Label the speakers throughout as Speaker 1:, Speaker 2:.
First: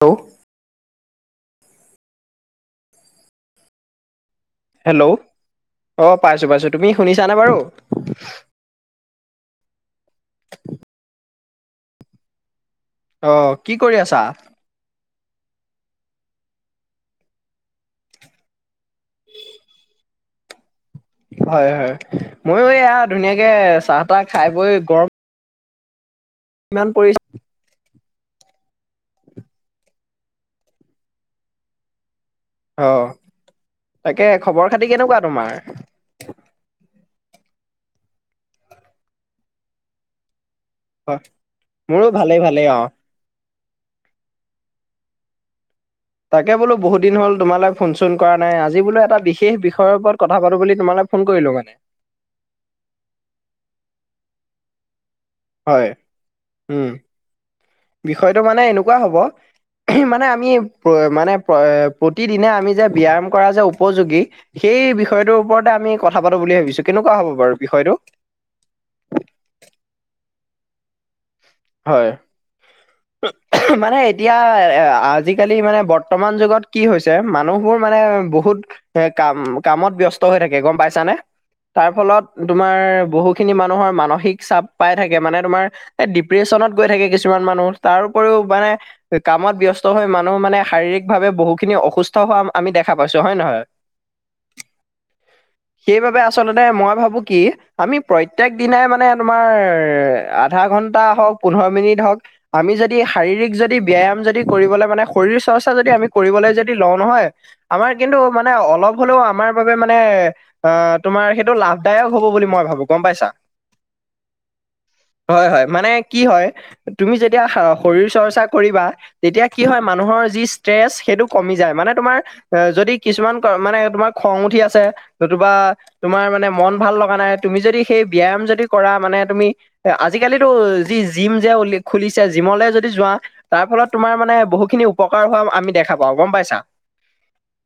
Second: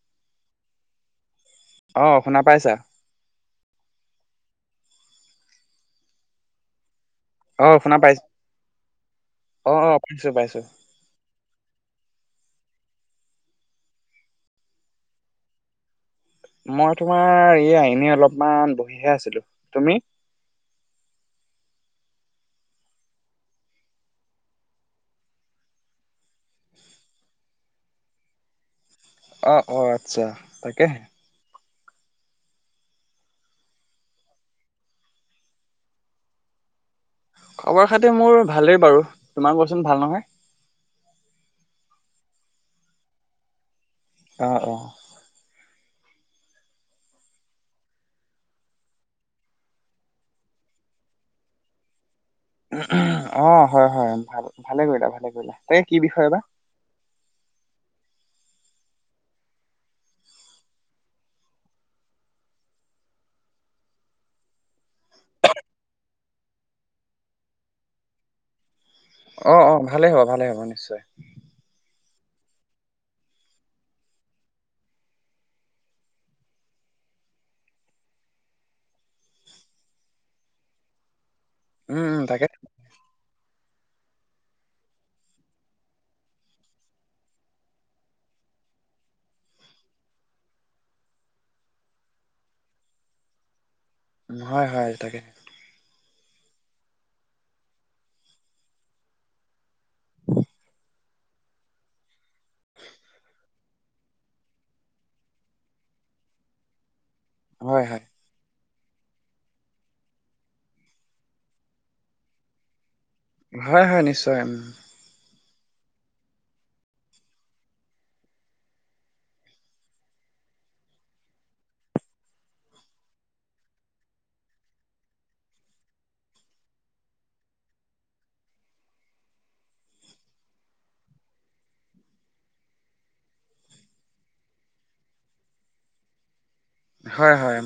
Speaker 1: Hello,
Speaker 2: অ, শুনা পাইছা?
Speaker 1: হেল্ল', অ পাইছোঁ- পাইছোঁ তুমি শুনিছানে বাৰু?
Speaker 2: অ শুনা পাইছ অ', অ', পাইছোঁ- পাইছোঁ।
Speaker 1: অ' কি কৰি আছা?
Speaker 2: মই তোমাৰ এইয়া এনে অলপমান বহিহে আছিলো তুমি?
Speaker 1: হয়- হয় ময়ো এয়া ধুনীয়াকে চাহ তাহ খাই বৈ গৰ ইমান পৰিছে।
Speaker 2: অ', অ', আচ্ছা তাকে।
Speaker 1: অ, তাকে খবৰ খাতি কেনেকুৱা তোমাৰ?
Speaker 2: খবৰ খাতি মোৰ ভালেই বাৰু তোমাৰ কোৱা‌চোন ভাল নহয়?
Speaker 1: হয়, মোৰো ভালেই ভালেই অ।
Speaker 2: অ', অ',
Speaker 1: তাকে বোলো বহুত দিন হল তোমালৈ ফোন চোন কৰা নাই আজি বোলো এটা বিশেষ বিষয় ওপৰত কথা পাতো বুলি তোমালে ফোন কৰিলো মানে।
Speaker 2: অ, হয় -হয় ভাল ভালে কৰিলা- ভালে কৰিলা সে
Speaker 1: হয়
Speaker 2: কি বিষয় বা?
Speaker 1: উম, বিষয়টো মানে এনেকুৱা হব মানে আমি মানে প্ৰতিদিনে আমি যে ব্যায়াম কৰা যে উপযোগী সেই বিষয়টোৰ ওপৰতে আমি কথা পাতো বুলি ভাবিছোঁ কেনেকুৱা হ'ব বাৰু বিষয়টো?
Speaker 2: অ', অ', ভালে হ'ব -ভালে হ'ব নিশ্চয়।
Speaker 1: হয়। মানে এতিয়া [unintelligible] আজিকালি মানে বৰ্তমান যুগত কি হৈছে? যে মানুহবোৰ মানে বহুত এ কাম -কামত ব্যস্ত হৈ থাকে গম পাইছানে? তাৰ
Speaker 2: উম উম
Speaker 1: ফলত
Speaker 2: তাকে
Speaker 1: তোমাৰ বহু খিনি মানুহৰ মানসিক চাপ পাই থাকে মানে তোমাৰ এ ডিপ প্ৰেচনত গৈ থাকে কিছুমান মানুহ তাৰ উপৰিও মানে কামত ব্যস্ত হৈ মানুহ মানে শাৰীৰিক ভাৱে বহুখিনি অসুস্থ হোৱা আমি দেখা পাইছোঁ হয় নে নহয়? [inaudible]
Speaker 2: হয়- হয় তাকে।
Speaker 1: সেইবাবে আচলতে মই ভাবো কি আমি প্ৰত্যেক দিনাই মানে তোমাৰ আধা ঘন্টা হওঁক, পোন্ধৰ মিনিট হওঁক আমি যদি শাৰীৰিক যদি ব্যায়াম যদি কৰিবলৈ মানে শৰীৰ চৰ্চা যদি আমি কৰিবলৈ যদি লওঁ নহয়
Speaker 2: হয়
Speaker 1: আমাৰ
Speaker 2: হয়
Speaker 1: কিন্তু মানে অলপ হ'লেও আমাৰ বাবে মানে অ, তোমাৰ সেইটো লাভদায়ক হব বুলি মই ভাবো গম পাইছা?
Speaker 2: হয়- হয় নিশ্চয় উম।
Speaker 1: হয়- হয় মানে কি হয় তুমি যেতিয়া শৰীৰ চৰ্চা কৰিবা তেতিয়া কি হয় মানুহৰ যি ষ্ট্ৰেচ সেইটো কমি যায় মানে তোমাৰ এ, যদি কিছুমান মানে তোমাৰ খং উঠি আছে নতুবা তোমাৰ মানে মন ভাল লগা নাই তুমি যদি সেই ব্যায়াম যদি কৰা মানে তুমি এ আজিকালিতো যি জিম যে খুলিছে জিমলে যদি যোৱা তাৰ ফলত তোমাৰ মানে বহুখিনি উপকাৰ হোৱা আমি দেখা পাওঁ গম পাইছা?
Speaker 2: হয়- হয়।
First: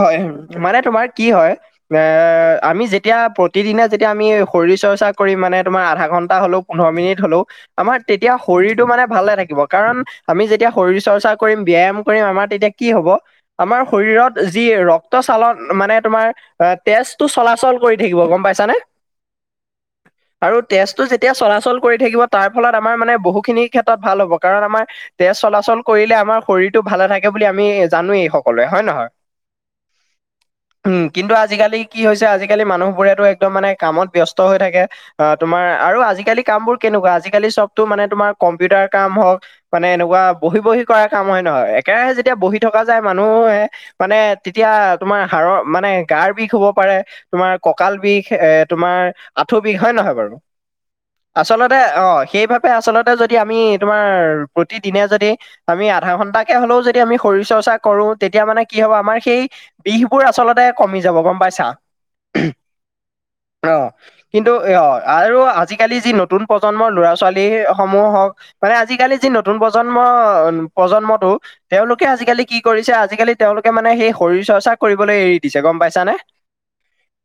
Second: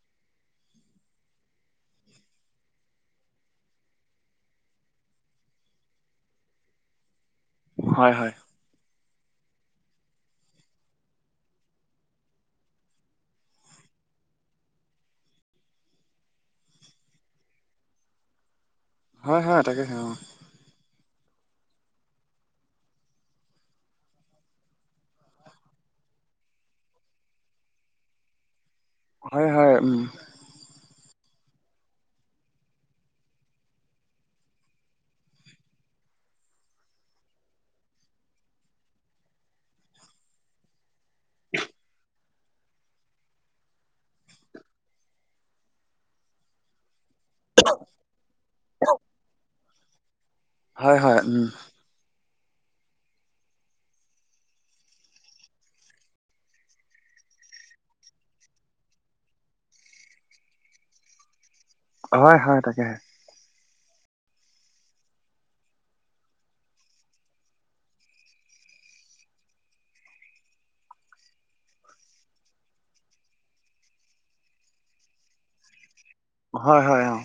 Speaker 1: হয়, মানে তোমাৰ কি হয় এ আমি যেতিয়া প্ৰতিদিনে যেতিয়া আমি শৰীৰ চৰ্চা কৰিম মানে তোমাৰ আধা ঘন্টা হলেও পোন্ধৰ মিনিট হলেও আমাৰ
Speaker 2: হয় হয়
Speaker 1: তেতিয়া শৰীৰটো মানে ভালে নাথাকিব কাৰণ আমি যেতিয়া শৰীৰ চৰ্চা কৰিম, ব্যায়াম কৰিম আমাৰ তেতিয়া কি হব আমাৰ শৰীৰত যি ৰক্ত চালন মানে তোমাৰ এ তেজটো চলাচল কৰি থাকিব গম পাইছানে?
Speaker 2: হয় -হয় তাকে সে অ।
Speaker 1: আৰু তেজটো যেতিয়া চলাচল কৰি থাকিব তাৰ ফলত আমাৰ মানে বহুখিনি ক্ষেত্ৰত ভাল হ'ব কাৰণ আমাৰ তেজ চলাচল কৰিলে আমাৰ শৰীৰটো ভালে থাকে বুলি আমি জানোৱেই সকলোৱে হয় নে নহয়?
Speaker 2: হয়- হয় উম।
Speaker 1: উম, কিন্তু আজিকালি কি হৈছে আজিকালি মানুহবোৰেতো একদম মানে কামত ব্যস্ত হৈ থাকে অ, তোমাৰ আৰু আজিকালি কাম বোৰ কেনেকুৱা আজিকালি চবতো মানে তোমাৰ কম্পিউটাৰ কাম হওক মান এনেকুৱা বহি- বহি কৰাই কাম হয় নহয় একেৰাহে যেতিয়া বহি থকা যায় মানুহে মানে তেতিয়া তোমাৰ হাড়ৰ মানে গাৰ বিষ হব পাৰে তোমাৰ কঁকাল বিষ এ তোমাৰ আঁঠু বিষ হয় নহয় বাৰু?
Speaker 2: হয় -হয়। উম
Speaker 1: আচলতে অ, সেইবাবে আচলতে যদি আমি তোমাৰ প্ৰতিদিনে যদি আমি আধা ঘন্টাকে হলেও যদি আমি শৰীৰ চৰ্চা কৰো তেতিয়া মানে কি হব আমাৰ সেই বিষ বোৰ আচলতে কমি যাব গম পাইছা?
Speaker 2: হয়- হয় তাকে।
Speaker 1: অ, কিন্তু এ অ, আৰু আজি আজিকালি যি নতুন প্ৰজন্মৰ ল'ৰা ছোৱালী সমূহ হওক মানে আজিকালি যি নতুন প্ৰজন্ম- প্ৰজন্মটো তেওঁলোকে আজিকালি কি কৰিছে আজিকালি তেওঁলোকে মানে সেই শৰীৰ চৰ্চা কৰিবলৈ এৰি দিছে গম পাইছানে?
Speaker 2: হয়- হয় অ।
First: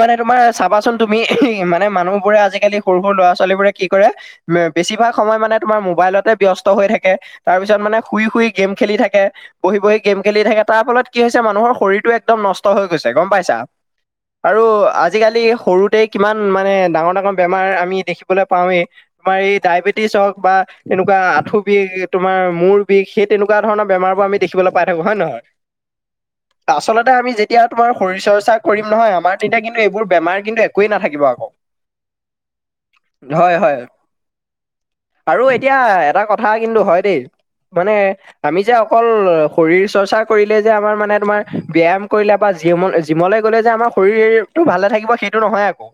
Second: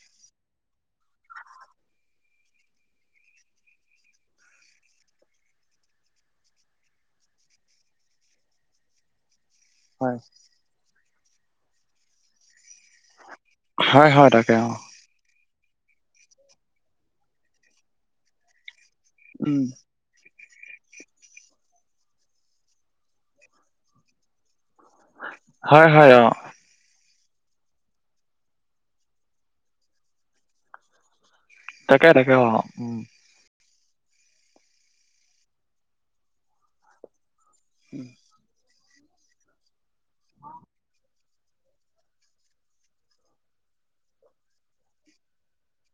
Speaker 1: মানে তোমাৰ চাবাচোন তুমি মানে মানুহ বোৰে আজিকালি সৰু- সৰু ল'ৰা -ছোৱালী বোৰে কি কৰে বেছিভাগ সময় মানে তোমাৰ মোবাইলতে ব্যস্ত হৈ থাকে। তাৰ পিছত মানে শুই -শুই গেম খেলি থাকে। বহি -বহি
Speaker 2: হয়
Speaker 1: গেম খেলি থাকে তাৰ ফলত কি হৈছে মানুহৰ শৰীৰটো একদম নষ্ট হৈ গৈছে গম পাইছা?
Speaker 2: হয় হয় তাকে
Speaker 1: আৰু
Speaker 2: অ
Speaker 1: আজিকালি সৰুতে কিমান মানে ডাঙৰ- ডাঙৰ [unintelligible] তোমাৰ আমি দেখিবলৈ পাওৱে তোমাৰ এই
Speaker 2: উম
Speaker 1: ডায়বেটি টিছ হক বা এনেকুৱা আঁঠু বিষ, তোমাৰ মূৰ বিষ সেই তেনেকুৱা ধৰণৰ বেমাৰ বোৰ আমি দেখিবলৈ পাই থাকোঁ হয় নে নহয়?
Speaker 2: হয় হয় অ
Speaker 1: আচলতে আমি যেতিয়া তোমাৰ শৰীৰ চৰ্চা কৰিম নহয় আমাৰ তেতিয়া কিন্তু এইবোৰ বেমাৰ কিন্তু একোৱে নাথাকিব আকৌ।
Speaker 2: তাকে -তাকে অ।
Speaker 1: হয় -হয় আৰু এতিয়া এটা কথা কিন্তু হয় দেই মানে
Speaker 2: উম
Speaker 1: আমি যে অকল শৰীৰ চৰ্চা কৰিলে যে আমাৰ মানে তোমাৰ ব্যায়াম কৰিলে বা জিম -জিমলৈ গ'লে যে আমাৰ শৰীৰটো ভালে থাকিব সেইটো নহয় আকৌ।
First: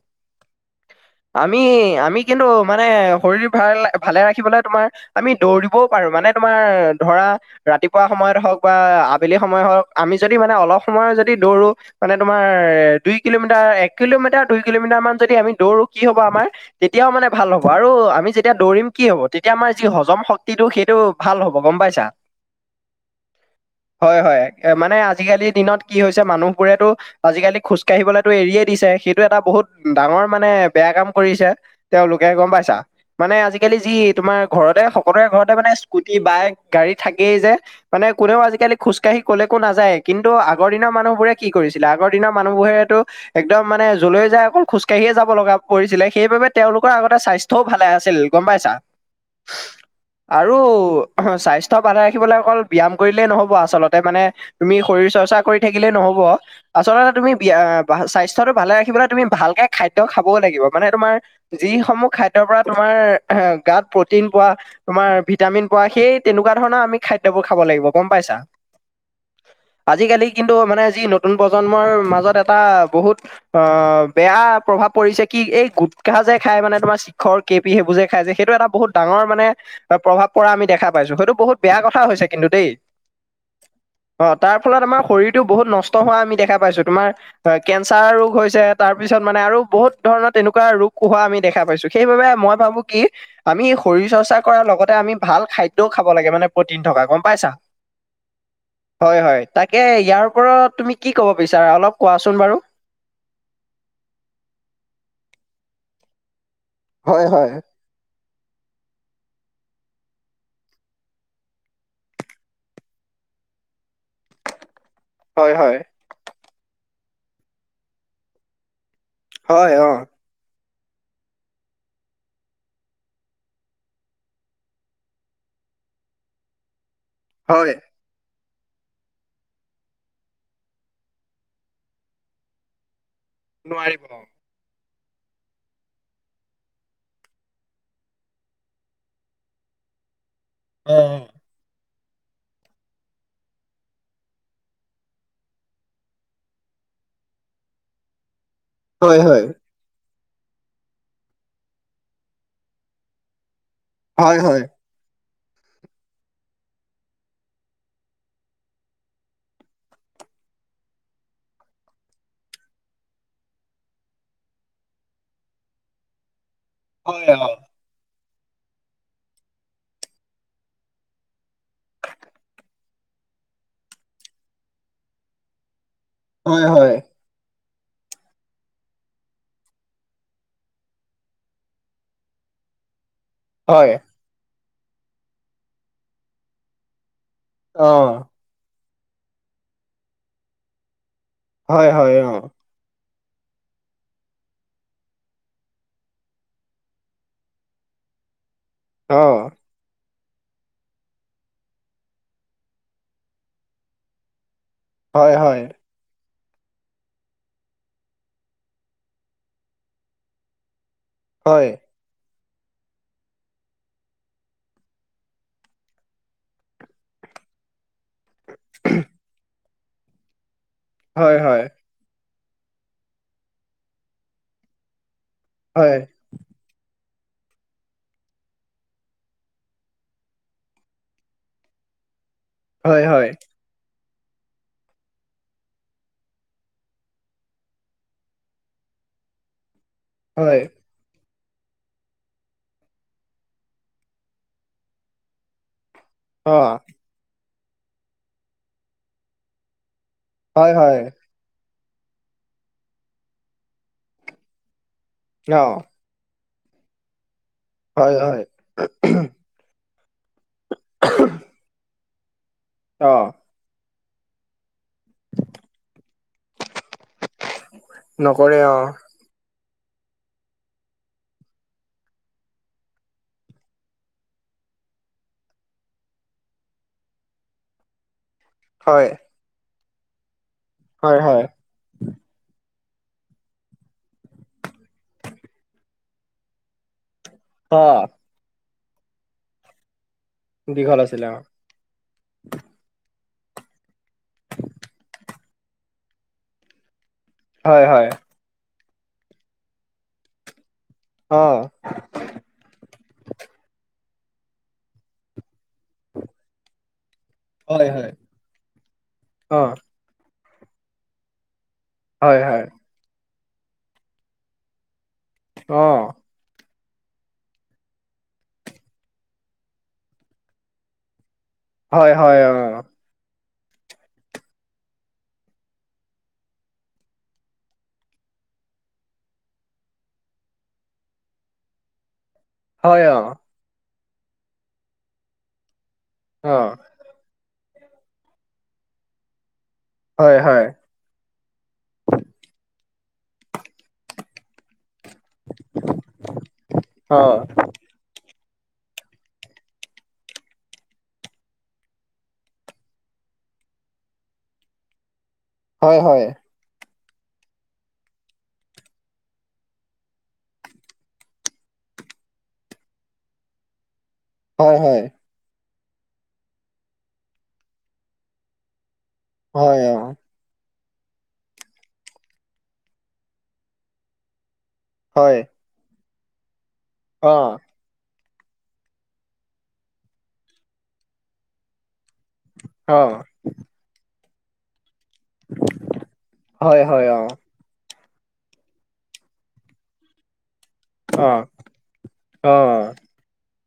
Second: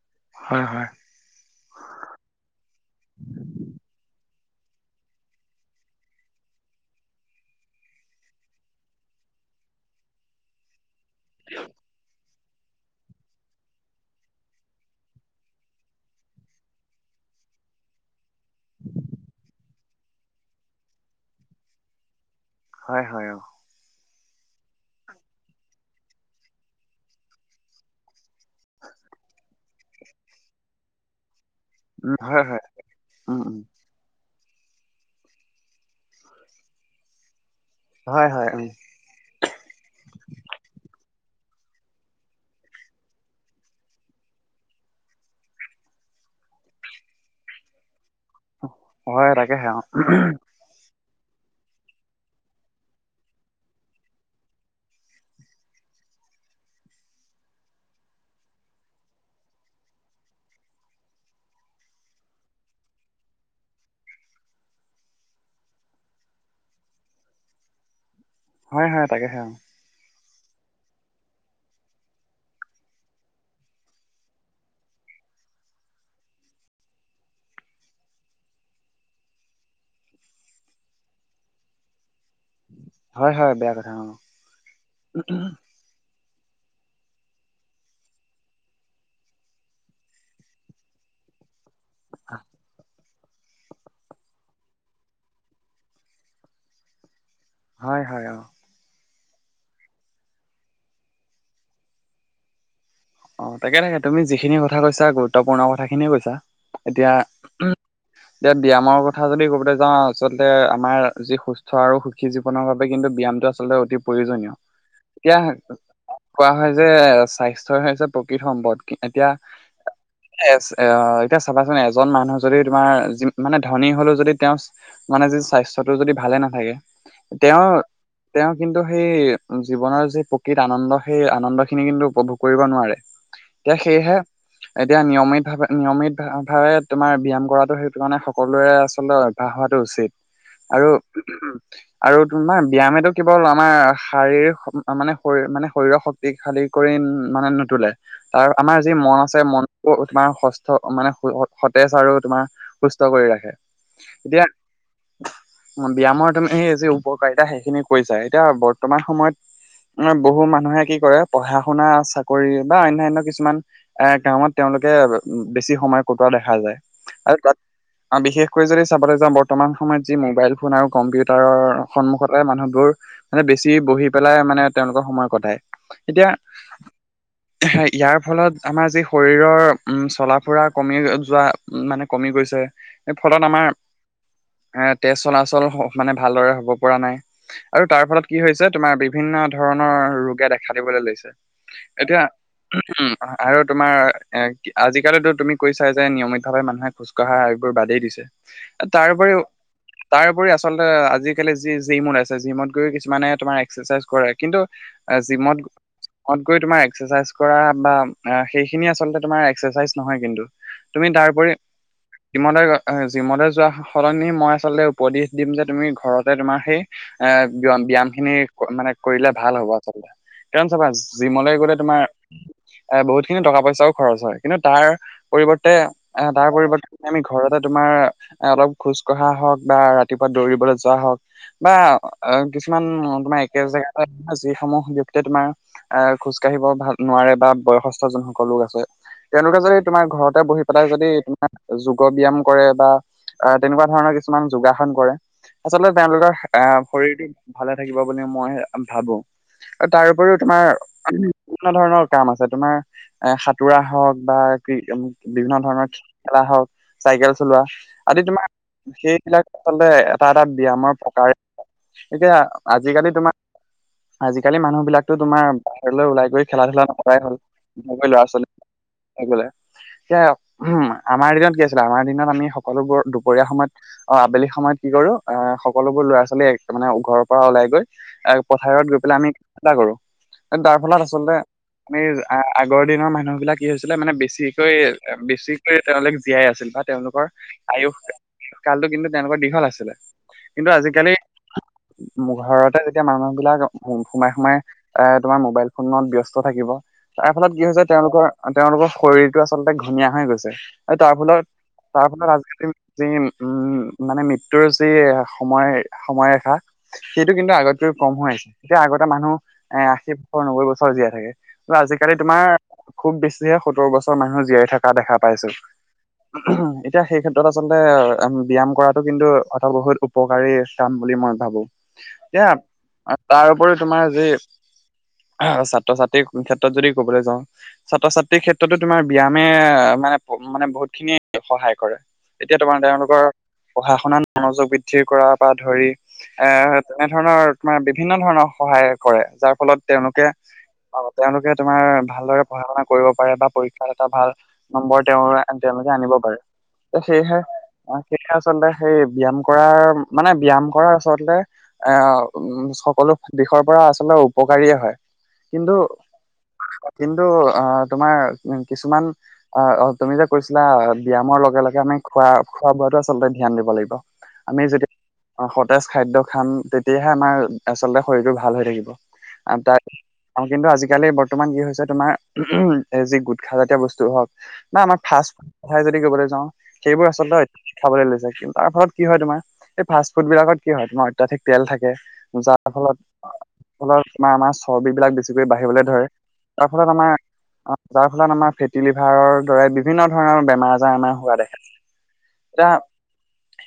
Speaker 2: হয়-হয়।
Speaker 1: আমি -আমি কিন্তু মানে শৰীৰ ভাল ভালে ৰাখিবলৈ তোমাৰ আমি দৌৰিবও পাৰো মানে তোমাৰ ধৰা ৰাতিপুৱা সময়ত হওক বা আবেলি সময় হওঁক আমি যদি মানে অলপ সময় যদি দৌৰো মানে তোমাৰ দুই কিলোমিটাৰ, এক কিলোমিটাৰ, দুই কিলোমিটাৰ মান যদি আমি দৌৰো কি হব আমাৰ তেতিয়াও মানে ভাল হব আৰু আমি যেতিয়া দৌৰিম কি হব তেতিয়া আমাৰ যি হজম শক্তিটো সেইটো ভাল হ'ব গম পাইছা?
Speaker 2: হয় -হয় অ।
Speaker 1: হয়- হয় মানে আজিকালিৰ দিনত কি হৈছে মানুহবোৰেতো আজিকালি খোজ কাঢ়িবলৈতো এৰিয়ে দিছে সেইটো এটা বহুত ডাঙৰ মানে বেয়া কাম কৰিছে।
Speaker 2: উম
Speaker 1: তেওঁলোকে
Speaker 2: হয়
Speaker 1: গম
Speaker 2: হয়
Speaker 1: পাইছা মানে
Speaker 2: উম উম
Speaker 1: আজিকালি যি তোমাৰ ঘৰতে সক সকলোৰে ঘৰতে মানে স্কুতি, বাইক, গাড়ী থাকেই যে মানে
Speaker 2: হয়
Speaker 1: কোনেও
Speaker 2: হয় উম
Speaker 1: আজিকালি খোজকাঢ় কাঢ়ি ক'লেকো নাযায় কিন্তু আগৰ দিনৰ মানুহবোৰে কি কৰিছিলে আগৰ দিনৰ মানুহবোৰেতো একদম মানে জ্বলৈ যায় অকল খোজ কাঢ়িয়ে যাব লগা পৰিছিলে সেইবাবে তেওঁলোকৰ আগতে স্বাস্থ্যও ভাল আছিল গম পাইছা?
Speaker 2: হয় তাকেহে অ
Speaker 1: আৰু স্বাস্থ্য ভালে ৰাখিবলৈ অকল ব্যায়াম কৰিলেই নহ'ব আচলতে মানে তুমি শৰীৰ চৰ্চা কৰি থাকিলে নহব আচলতে তুমি বিয়া স্বাস্থ্যটো ভালে ৰাখিবলৈ তুমি ভালকে খাদ্য খাবও লাগিব মানে তোমাৰ যিসমূহ খাদ্যৰ পৰা তোমাৰ এ গাত প্ৰটিন পোৱা তোমাৰ ভিটামিন পোৱা সেই তেনেকুৱা ধৰণৰ আমি খাদ্যবোৰ খাব লাগিব গম পাইছা?
Speaker 2: হয় -হয় তাকেহে অ।
Speaker 1: আজিকালি কিন্তু মানে যি নতুন প্ৰজন্মৰ মাজত এটা বহুত অ, বেয়া প্ৰভাৱ পৰিছে কি এই গুটখাহ যে খাই মানে তোমাৰ চিখৰ, কে পি সেইবোৰ যে খাই যে সেইটো এটা বহুত ডাঙৰ মানে অ, প্ৰভাৱ পৰা আমি দেখা পাইছোঁ সেইটো বহুত বেয়া কথা হৈছে কিন্তু দেই
Speaker 2: হয় হয় বেয়া কথা
Speaker 1: অ, তাৰ ফলত আমাৰ শৰীৰটো বহুত নচ ত 'হোৱা আমি দেখা পাইছো তোমাৰ কেঞ্চাৰ ৰোগ হৈছে তাৰ পিছত মানে আৰু বহুত ধৰণৰ তেনেকোৱা ৰোগ হোৱা আমি দেখা পাইছো সেইবাবে মই ভাবো কি আমি শৰীৰ চৰ্চা কৰাৰ লগতে আমি ভাল খাদ্যও খাব লাগে মানে প্ৰটিন থকা গম পাইছা?
Speaker 2: হয়-হয় অ।
Speaker 1: হয় -হয় তাকে ইয়াৰ ওপৰত তুমি কি ক'ব বিচাৰা অলপ কোৱাচোন বাৰু?
Speaker 2: অ, তাকে -তাকে তুমি যিখিনি কথা কৈছা গুৰুত্বপূৰ্ণ কথাখিনি কৈছা এতিয়া
Speaker 1: হয় হয়
Speaker 2: এতিয়া ব্যায়ামৰ কথা যদি ক'বলে যাওঁ আচলতে আমাৰ যি সুস্থ আৰু সি জীৱনৰ বাবে কিন্তু ব্যায়ামটো আচলতে অতি প্ৰয়োজনীয়।
Speaker 1: [inaudible]
Speaker 2: এতিয়া
Speaker 1: হয়
Speaker 2: কোৱা হয় যে স্বাস্থ্যই হৈছে প্ৰকৃত সম্পদ এতিয়া
Speaker 1: হয় অ।
Speaker 2: এচ অহ এতিয়া চাবাচোন এজন মানুহ যদি তোমাৰ মানে ধনী হলেও যদি তেওঁ মানে যদি স্বাস্থ্যটো যদি ভালে নাথাকে তেওঁৰ
Speaker 1: হয়
Speaker 2: তেওঁ কিন্তু সেই জীৱনৰ যি প্ৰকৃত আনন্দ সেই আনন্দ খিনি কিন্তু উপভোগ কৰিব নোৱাৰে এতিয়া
Speaker 1: নোৱাৰিব অ
Speaker 2: সেইহে এতিয়া নিয়মিত ভাৱে- নিয়মিত ভাৱে তোমাৰ ব্যায়াম কৰাটো সেইটো কাৰণে সকলোৰে আচলতে অভ্যাস হোৱাটো উচিত আৰু আৰু তোমাৰ ব্যায়ামেটো কিৱল আমাৰ শাৰীৰিক মানে শৰীৰ মানে শৰীৰৰ শক্তিশালী কৰি মানে নুতুলে আৰ আমাৰ যি মন
Speaker 1: হয়
Speaker 2: আছে
Speaker 1: হয়
Speaker 2: মন অ, তোমাৰ সস্থ মানে সতেজ আৰু তোমাৰ সুস্থ কৰি ৰাখে।
Speaker 1: হয়
Speaker 2: এতিয়া
Speaker 1: হয়
Speaker 2: উম, ব্যায়ামৰ তাৰমানে এই যে উপকাৰিতা সেইখিনি কৰিছা এতিয়া বৰ্তমান সময়ত উম, বহু মানুহে কি কৰে পঢ়া- শুনা চাকৰি কৰি বা অনান্যা কিছুমান এ কামত তেওঁলোকে বেছি সময় কটোৱা দেখা যায়।
Speaker 1: হয়
Speaker 2: আৰু
Speaker 1: অ
Speaker 2: তাত অ, বিশেষ কৰি যদি চাবলৈ যাওঁ বৰ্তমান সময়ত যি মোবাইল ফোন আৰু কম্পিউটাৰৰ সন্মুখতে অ, এই মানুহবোৰ মানে বেছি বহি পেলাই মানে তেওঁলোকৰ সময় কটায় এতিয়া
Speaker 1: অয়-হয়
Speaker 2: ইয়াৰ ফলত আমাৰ যি শৰীৰৰ উম চলা ফুৰা কমি যোৱা মানে কমি গৈছে এই ফলত আমাৰ
Speaker 1: হয়
Speaker 2: এ তেজ চলাচল মানে ভালদৰে হ'ব পৰা নাই। আৰু
Speaker 1: অ
Speaker 2: তাৰ ফলত কি হৈছে তোমাৰ বিভিন্ন ধৰণৰ ৰোগে দেখা দিবলৈ লৈছে।
Speaker 1: হয়- হয় অ।
Speaker 2: [unintelligible] উম, আৰু তোমাৰ এ আজিকালিতো তুমি কৈছা যে নিয়মিতভাৱে মানুহে খোজ খোজ কাঢ়া এইবোৰ বাদেই দিছে এ আৰু
Speaker 1: অ অ
Speaker 2: তাৰোপৰিও তাৰপৰি আচলতে আজিকালি যি জিমোত আছে জিমোত গৈ কিছুমানে তোমাৰ এক্সাৰচাইজ কৰে কিন্তু অ,
Speaker 1: হয় হয়
Speaker 2: জিমত মত গৈ তোমাৰ এক্সাৰচাইজ কৰা বা সেইখিনি আচলতে তোমাৰ এক্সাৰচাইজ নহয় কিন্তু তুমি তাৰপৰি
Speaker 1: হয়
Speaker 2: জিমলে অ জিমলৈ যোৱা সলনি মই আচলতে উপদেশ দিম যে তুমি ঘৰতে তোমাৰ সেই এ ব্যায়াম খিনি মানে কৰিলে ভাল হব আচলতে কাৰণ চাবা
Speaker 1: হয়
Speaker 2: জিমলেই
Speaker 1: হয়
Speaker 2: গ'লে তোমাৰ এ বহুত খিনি টকা পইচাও খৰচ হয় কিন্তু তাৰ পৰিৱৰ্তে
Speaker 1: হয়
Speaker 2: এ তাৰ পৰিৱৰ্তে আমি ঘৰতে তোমাৰ এ অলপ খোজ কঢ়া হওক বা ৰাতিপুৱা দৌৰিবলৈ যোৱা হওক বা অ, কিছুমান
Speaker 1: হয় হয়
Speaker 2: আপোনাৰ একে জেগাতে [unintelligible] যিসমূহ ব্যক্তিয়ে তোমাৰ এ খোজ কাঢ়িব ভাল নোৱাৰে বা বয়সস্থ যোনসকল লোক আছে তেওঁলোকে যদি তোমাৰ ঘৰতে
Speaker 1: হয়
Speaker 2: বহি পেলাই যদি যোগ ব্যায়াম কৰে বা অ, তেনেকোৱা ধৰণৰ কিছুমান যোগাসন কৰে আচলতে তেওঁলোকৰ
Speaker 1: অ
Speaker 2: আ পৰিৱেশ ভালে থাকিব বুলি মই ভাবো। অ, তাৰপৰিও তোমাৰ
Speaker 1: হয় হয়
Speaker 2: বিভিন্ন ধৰণৰ কাম আছে তোমাৰ এ সাঁতোৰা হওক বা বিভিন্ন
Speaker 1: অ
Speaker 2: ধৰণৰ খেলা হওক চাইকেল চলোৱা
Speaker 1: হয়
Speaker 2: আদি
Speaker 1: হয়
Speaker 2: তোমাৰ সেইবিলাক আচলতে এটা -এটা ব্যায়ামৰ প্ৰকাৰে এতিয়া আজিকালি
Speaker 1: অ
Speaker 2: তোমাৰ আজিকালি মানুহ বিলাকতো তোমাৰ বাহিৰলৈ ওলাই গৈ খেলা -ধূলা নকৰাই হ'ল।
Speaker 1: নকৰে অ
Speaker 2: [unintelligible] [unintelligible] আমাৰ দিনত কি আছিলে আমাৰ দিনত আমি সকলোবোৰ দুপৰীয়া সময়ত অ, আবেলি সময়ত কি কৰো অ, সকলোবোৰ ল'ৰা ছোৱালী মানে ঘৰৰ পৰা ওলাই গৈ এ পথাৰত গৈ
Speaker 1: হয়
Speaker 2: পেলাই আমি [unintelligible] কৰো তাৰ ফলত
Speaker 1: হয়
Speaker 2: আচলতে
Speaker 1: হয়
Speaker 2: আমি আগৰ দিনৰ মানুহ বিলাক কি হৈছিলে মানে বেছিকৈ বেছিকৈ তেওঁলোকে জীয়াই আছিল বা তেওঁলোকৰ
Speaker 1: অ
Speaker 2: আয়ুস কালটো কিন্তু তেওঁলোকৰ দীঘল আছিলে কিন্তু
Speaker 1: দীঘল
Speaker 2: আজিকালি
Speaker 1: আছিলে অ
Speaker 2: ঘৰতে যেতিয়া মানুহ বিলাক সোমাই -সোমাই এ তোমাৰ মোবাইল উনপাত ব্যস্ত থাকিব তাৰ ফলত কি হৈছে
Speaker 1: হয় হয়
Speaker 2: তেওঁলোকৰ তেওঁলোকৰ শৰীৰটো আচলতে ঘনীয়া হৈ গৈছে আৰু তাৰ ফলত
Speaker 1: অ
Speaker 2: -তাৰ ফলত আজিকালি যি উম মানে মৃত্যুৰ যি সময় সময় ৰেখা সেইটো কিন্তু
Speaker 1: হয়
Speaker 2: আগতকৈ
Speaker 1: হয়
Speaker 2: কম হৈ আছে এতিয়া আগতে মানুহ
Speaker 1: অ
Speaker 2: এ আশী বছৰ নব্বৈ বছৰ জীয়াই থাকে তো আজিকালি
Speaker 1: হয়
Speaker 2: তোমাৰ
Speaker 1: হয়
Speaker 2: খুব বেছিহে সত্তৰ বছৰ মানুহ জীয়াই থকা দেখা পাইছোঁ।
Speaker 1: অ',
Speaker 2: এতিয়া সেই ক্ষেত্ৰত আচলতে অ, ব্যায়াম কৰাটো কিন্তু এটা বহুত উপকাৰী যাম বুলি মই ভাবো
Speaker 1: হয় হয়
Speaker 2: এতিয়া
Speaker 1: অ
Speaker 2: তাৰ উপৰিও তোমাৰ যি ছাত্ৰ -ছাত্ৰীৰ ক্ষেত্ৰত যদি ক'বলৈ যাওঁ ছাত্ৰ -ছাত্ৰীৰ ক্ষেত্ৰতো তোমাৰ ব্যায়ামে মানে -মানে বহুত খিনিয়ে সহায় কৰে। এতিয়া তোমাৰ
Speaker 1: হয় অ
Speaker 2: তেওঁলোকৰ পঢ়া শুনাত মনোযোগ বৃদ্ধিৰ কৰাৰ পৰা ধৰি
Speaker 1: অ
Speaker 2: এৰ এনেধৰণৰ মানে বিভিন্ন ধৰণৰ সহায় কৰে যাৰ ফলত তেওঁলোকে
Speaker 1: হয় হয়
Speaker 2: অ, তেওঁলোকে তোমাৰ ভালদৰে পঢ়া -শুনা কৰিব পাৰে বা পৰীক্ষাত এটা ভাল নম্বৰ তেওঁৰ -তেওঁলোকে আনিব পাৰে ত '
Speaker 1: অ
Speaker 2: সেইহে অ, সেই আচলতে সেই ব্যায়াম কৰাৰ মানে ব্যায়াম কৰাৰ আচলতে এ সকলো দিশৰ পৰা আচলতে উপকাৰীয়ে হয় কিন্তু
Speaker 1: হয় হয়
Speaker 2: কিন্তু অ, তোমাৰ উম, কিছুমান অ', অ', তুমি যে কৈছিলা ব্যায়ামৰ লগে -লগে আমি খোৱা -খোৱা -বোৱাাতো আচলতে ধ্যান দিব লাগিব। আমি
Speaker 1: হয়
Speaker 2: যদি অ, সতেজ খাদ্য খাম তেতিয়াহে আমাৰ আচলতে শৰীৰটো ভাল হৈ থাকিব। আন
Speaker 1: হয়
Speaker 2: তাক
Speaker 1: হয়
Speaker 2: অ, কিন্তু আজিকালি বৰ্তমান কি হৈছে তোমাৰ [unintelligible] এ যি গোটখাজাতীয় বস্তু হওক ন'আমাৰ
Speaker 1: অ
Speaker 2: ফাষ্ট
Speaker 1: হয়
Speaker 2: ঠাই যদি কবলৈ যাওঁ সেইবোৰ
Speaker 1: অ
Speaker 2: আচলতে অত খাবলৈ লৈছে [unintelligible] তাৰ ফলত কি হয় তোমাৰ এই ফাষ্ট ফুড বিলাকত কি হয় তোমাৰ অত্যধিক তেল থাকে যাৰ ফলত- ফলত আমাৰ আমাৰ চৰ্বি বিলাক বেছি [unintelligible] বাঢ়িবলৈ ধৰে
Speaker 1: অ
Speaker 2: তাৰ
Speaker 1: হয়
Speaker 2: ফলত
Speaker 1: হয়
Speaker 2: আমাৰ
Speaker 1: অ
Speaker 2: অ যাৰ ফলত আমাৰ ফেটি লিভাৰৰ দৰে বিভিন্ন ধৰণৰ বেমাৰ আজ জাৰ
Speaker 1: অ
Speaker 2: হোৱা দেখা যায়
Speaker 1: অ
Speaker 2: এটা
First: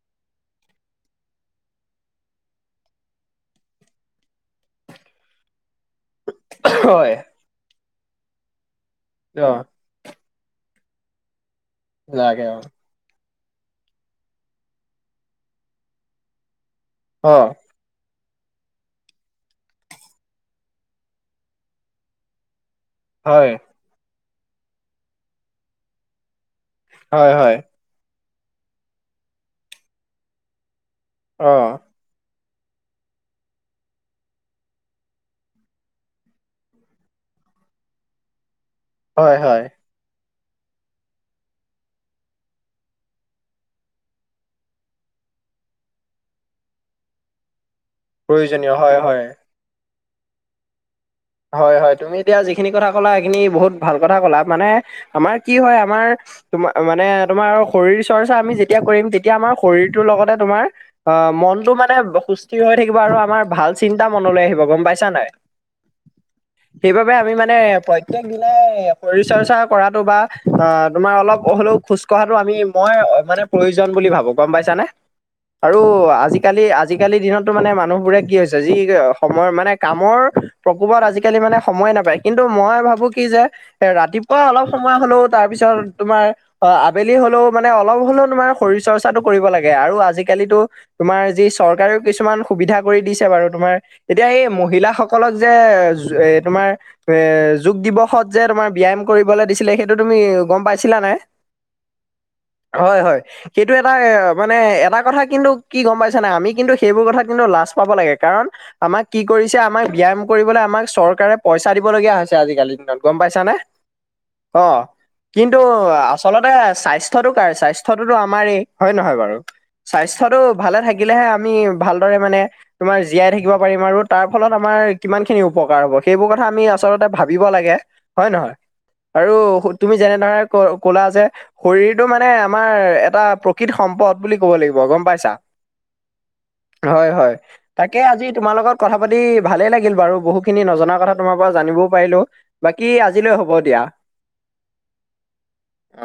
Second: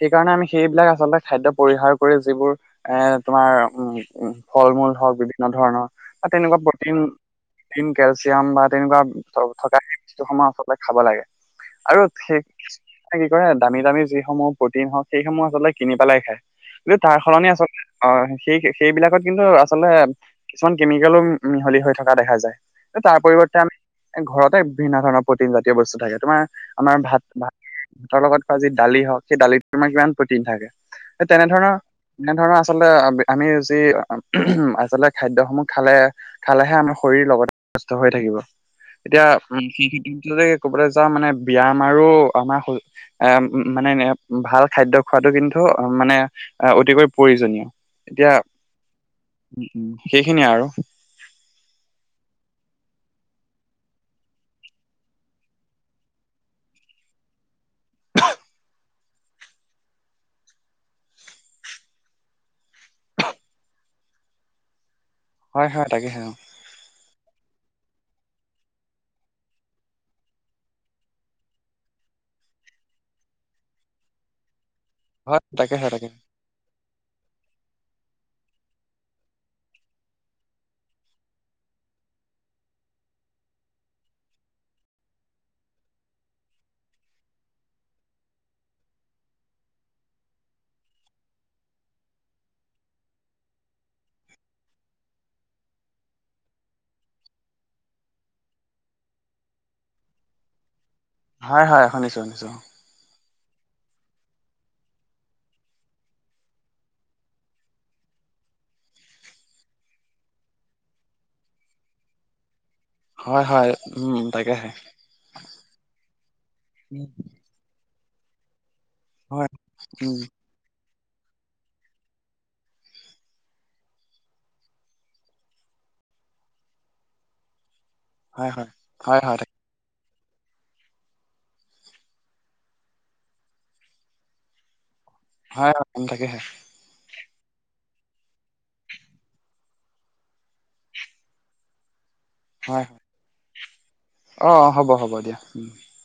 Speaker 2: সেইকাৰণে আমি সেইবিলাক আচলতে খাদ্য পৰিহাৰ কৰি যিবোৰ এ তোমাৰ উম - উম ফল মূল হওক বি ন ধৰণৰ বা তেনেকুৱা প্ৰটিন
Speaker 1: হয়
Speaker 2: -টিন কেলচিয়াম বা
Speaker 1: অ
Speaker 2: তেনেকুৱা থকা [unintelligible] কিছু সময় আচলতে খাব লাগে আৰু
Speaker 1: লাগে অ
Speaker 2: সেই কি কৰে দামী -দামী যিসমূহ প্ৰটিন হওক সেইসমূহ আচলতে কিনি পালাই খায় [unintelligible] তাৰ
Speaker 1: অ
Speaker 2: সলনি আচলতে অ, সেই -সেইবিলাকত কিন্তু আচলতে কিছুমান কেমিকেলো উম মিহলি হৈ থকা দেখা যায় এ তাৰ
Speaker 1: হয়
Speaker 2: পৰিৱৰ্তে আমি এ ঘৰতে বিভিন্ন ধৰণৰ প্ৰটিন জাতীয় বস্তু থাকে তোমাৰ আমাৰ ভাত
Speaker 1: হয় হয়
Speaker 2: ভাতৰ লগত ভাজি দালি হওক সেই দালিত তোমাৰ কিমান প্ৰটিন থাকে এ
Speaker 1: অ
Speaker 2: তেনেধৰণৰ এনে ধৰণৰ আচলতে আবি আমি যি [unintelligible] আচলতে খাদ্যসমূহ খালে- খালেহে আমি শৰীৰ লগতে সুস্থ হৈ থাকিব। এতিয়া
Speaker 1: হয়
Speaker 2: উম,
Speaker 1: হয়
Speaker 2: সি- সিদিনটোৰে কবলে যাওঁ মানে বায়াম আৰু আমাৰ শৰীৰ এ মানে এনে ভাল খাদ্য খোৱাটো কিন্তু মানে অতিকৈ প্ৰয়োজনীয়। এতিয়া
Speaker 1: প্ৰয়োজনীয় হয়- হয়।
Speaker 2: উম উম, সেইখিনিয়ে আৰু।
Speaker 1: হয় -হয় তুমি এতিয়া যিখিনি কথা ক'লা সেইখিনি বহুত ভাল কথা কলা মানে আমাৰ কি হয় আমাৰ তোমা মানে আৰু তোমাৰ শৰীৰ চৰ্চা আমি যেতিয়া কৰিম তেতিয়া আমাৰ শৰীৰটোৰ লগতে তোমাৰ অ, মনটো মানে সুস্থিৰ হৈ থাকিব আৰু আমাৰ ভাল চিন্তা মনলৈ আহিব গম পাইছা নাই?
Speaker 2: হয় -হয় তাকেহে অ,
Speaker 1: সেইবাবে আমি মানে প্ৰত্যেক দিনাই শৰীৰ চৰ্চা কৰাতটো বা অ, তোমাৰ অলপ হলেও খোজ কঢ়াটো আমি মই মানে প্ৰয়োজন বুলি ভাবো গম পাইছানে,
Speaker 2: হয়
Speaker 1: আৰু
Speaker 2: তাকেহে তাকে
Speaker 1: আজি আজিকালি- আজিকালি দিনততো মানে মানুহবোৰে কি হৈছে যি সময় মানে কামৰ প্ৰকোবত আজিকালি মানে সময় নাপায় কিন্তু মই ভাবো কি যে এ ৰাতিপুৱা অলপ সময় হলেও তাৰপিছত তোমাৰ অ, আবেলি হলেও মানে অলপ হলেও তোমাৰ শৰীৰ চৰ্চাটো কৰিব লাগে আৰু আজিকালিতো তোমাৰ যি চৰকাৰেও কিছুমান সুবিধা কৰি দিছে বাৰু তোমাৰ এতিয়া এই মহিলাসকলক যে যু এ তোমাৰ এ যোগ দিৱসত যে তোমাৰ ব্যায়াম কৰিবলৈ দিছিলে সেইটো তুমি গম পাইছিলা নাই?
Speaker 2: হয়-হয় শুনিছো- শুনিছো।
Speaker 1: হয় -হয়। সেইটো এটা মানে এটা কথা কিন্তু কি গম পাইছ নাই আমি কিন্তু সেইবোৰ কথা কিন্তু লাজ পাব লাগে কাৰণ আমাক কি কৰিছে আমাক ব্যায়াম কৰিবলৈ আমাক চৰকাৰে পইচা দিব লগীয়া হৈছে আজিকালি দিনত গম
Speaker 2: হয়
Speaker 1: পাইছানে
Speaker 2: হয় উম
Speaker 1: অ,
Speaker 2: তাকেহে
Speaker 1: কিন্তু আচলতে
Speaker 2: উম
Speaker 1: স্বাস্থ্যটো কাৰ স্বাস্থ্য স্বাস্থ্যটো আমাৰে হয় নহয় বাৰু
Speaker 2: হয় উম
Speaker 1: স্বাস্থ্যটো ভালে থাক থাকিলেহে আমি ভালদৰে মানে তোমাৰ জীয়াই থাকিব পাৰিম আৰু তাৰ ফলত আমাৰ কিমান খিনি উপকাৰ হ'ব সেইবোৰ কথা আমি আচলতে ভাবিব লাগে হয় নহয়
Speaker 2: হয়
Speaker 1: আৰু
Speaker 2: হয় তাকে
Speaker 1: তুমি যেনেদৰে ক -ক'লা যে শৰীৰটো মানে আমাৰ এটা প্ৰকৃত সম্পদ বুলি ক'ব লাগিব গম পাইছা?
Speaker 2: হয় কম থাকে।
Speaker 1: হয়, হয়। তাকে আজি তোমাৰ লগত কথা পাতি ভালে লাগ গিল বাৰু। বহুত খিনি নজনা কথা তোমাৰ পৰা জানিবও পাৰিলো।
Speaker 2: হয়
Speaker 1: বাকি
Speaker 2: হয়
Speaker 1: আজিলৈ হ'ব দিয়া।
Speaker 2: অ, হ'ব হ'ব দিয়া।
Speaker 1: অ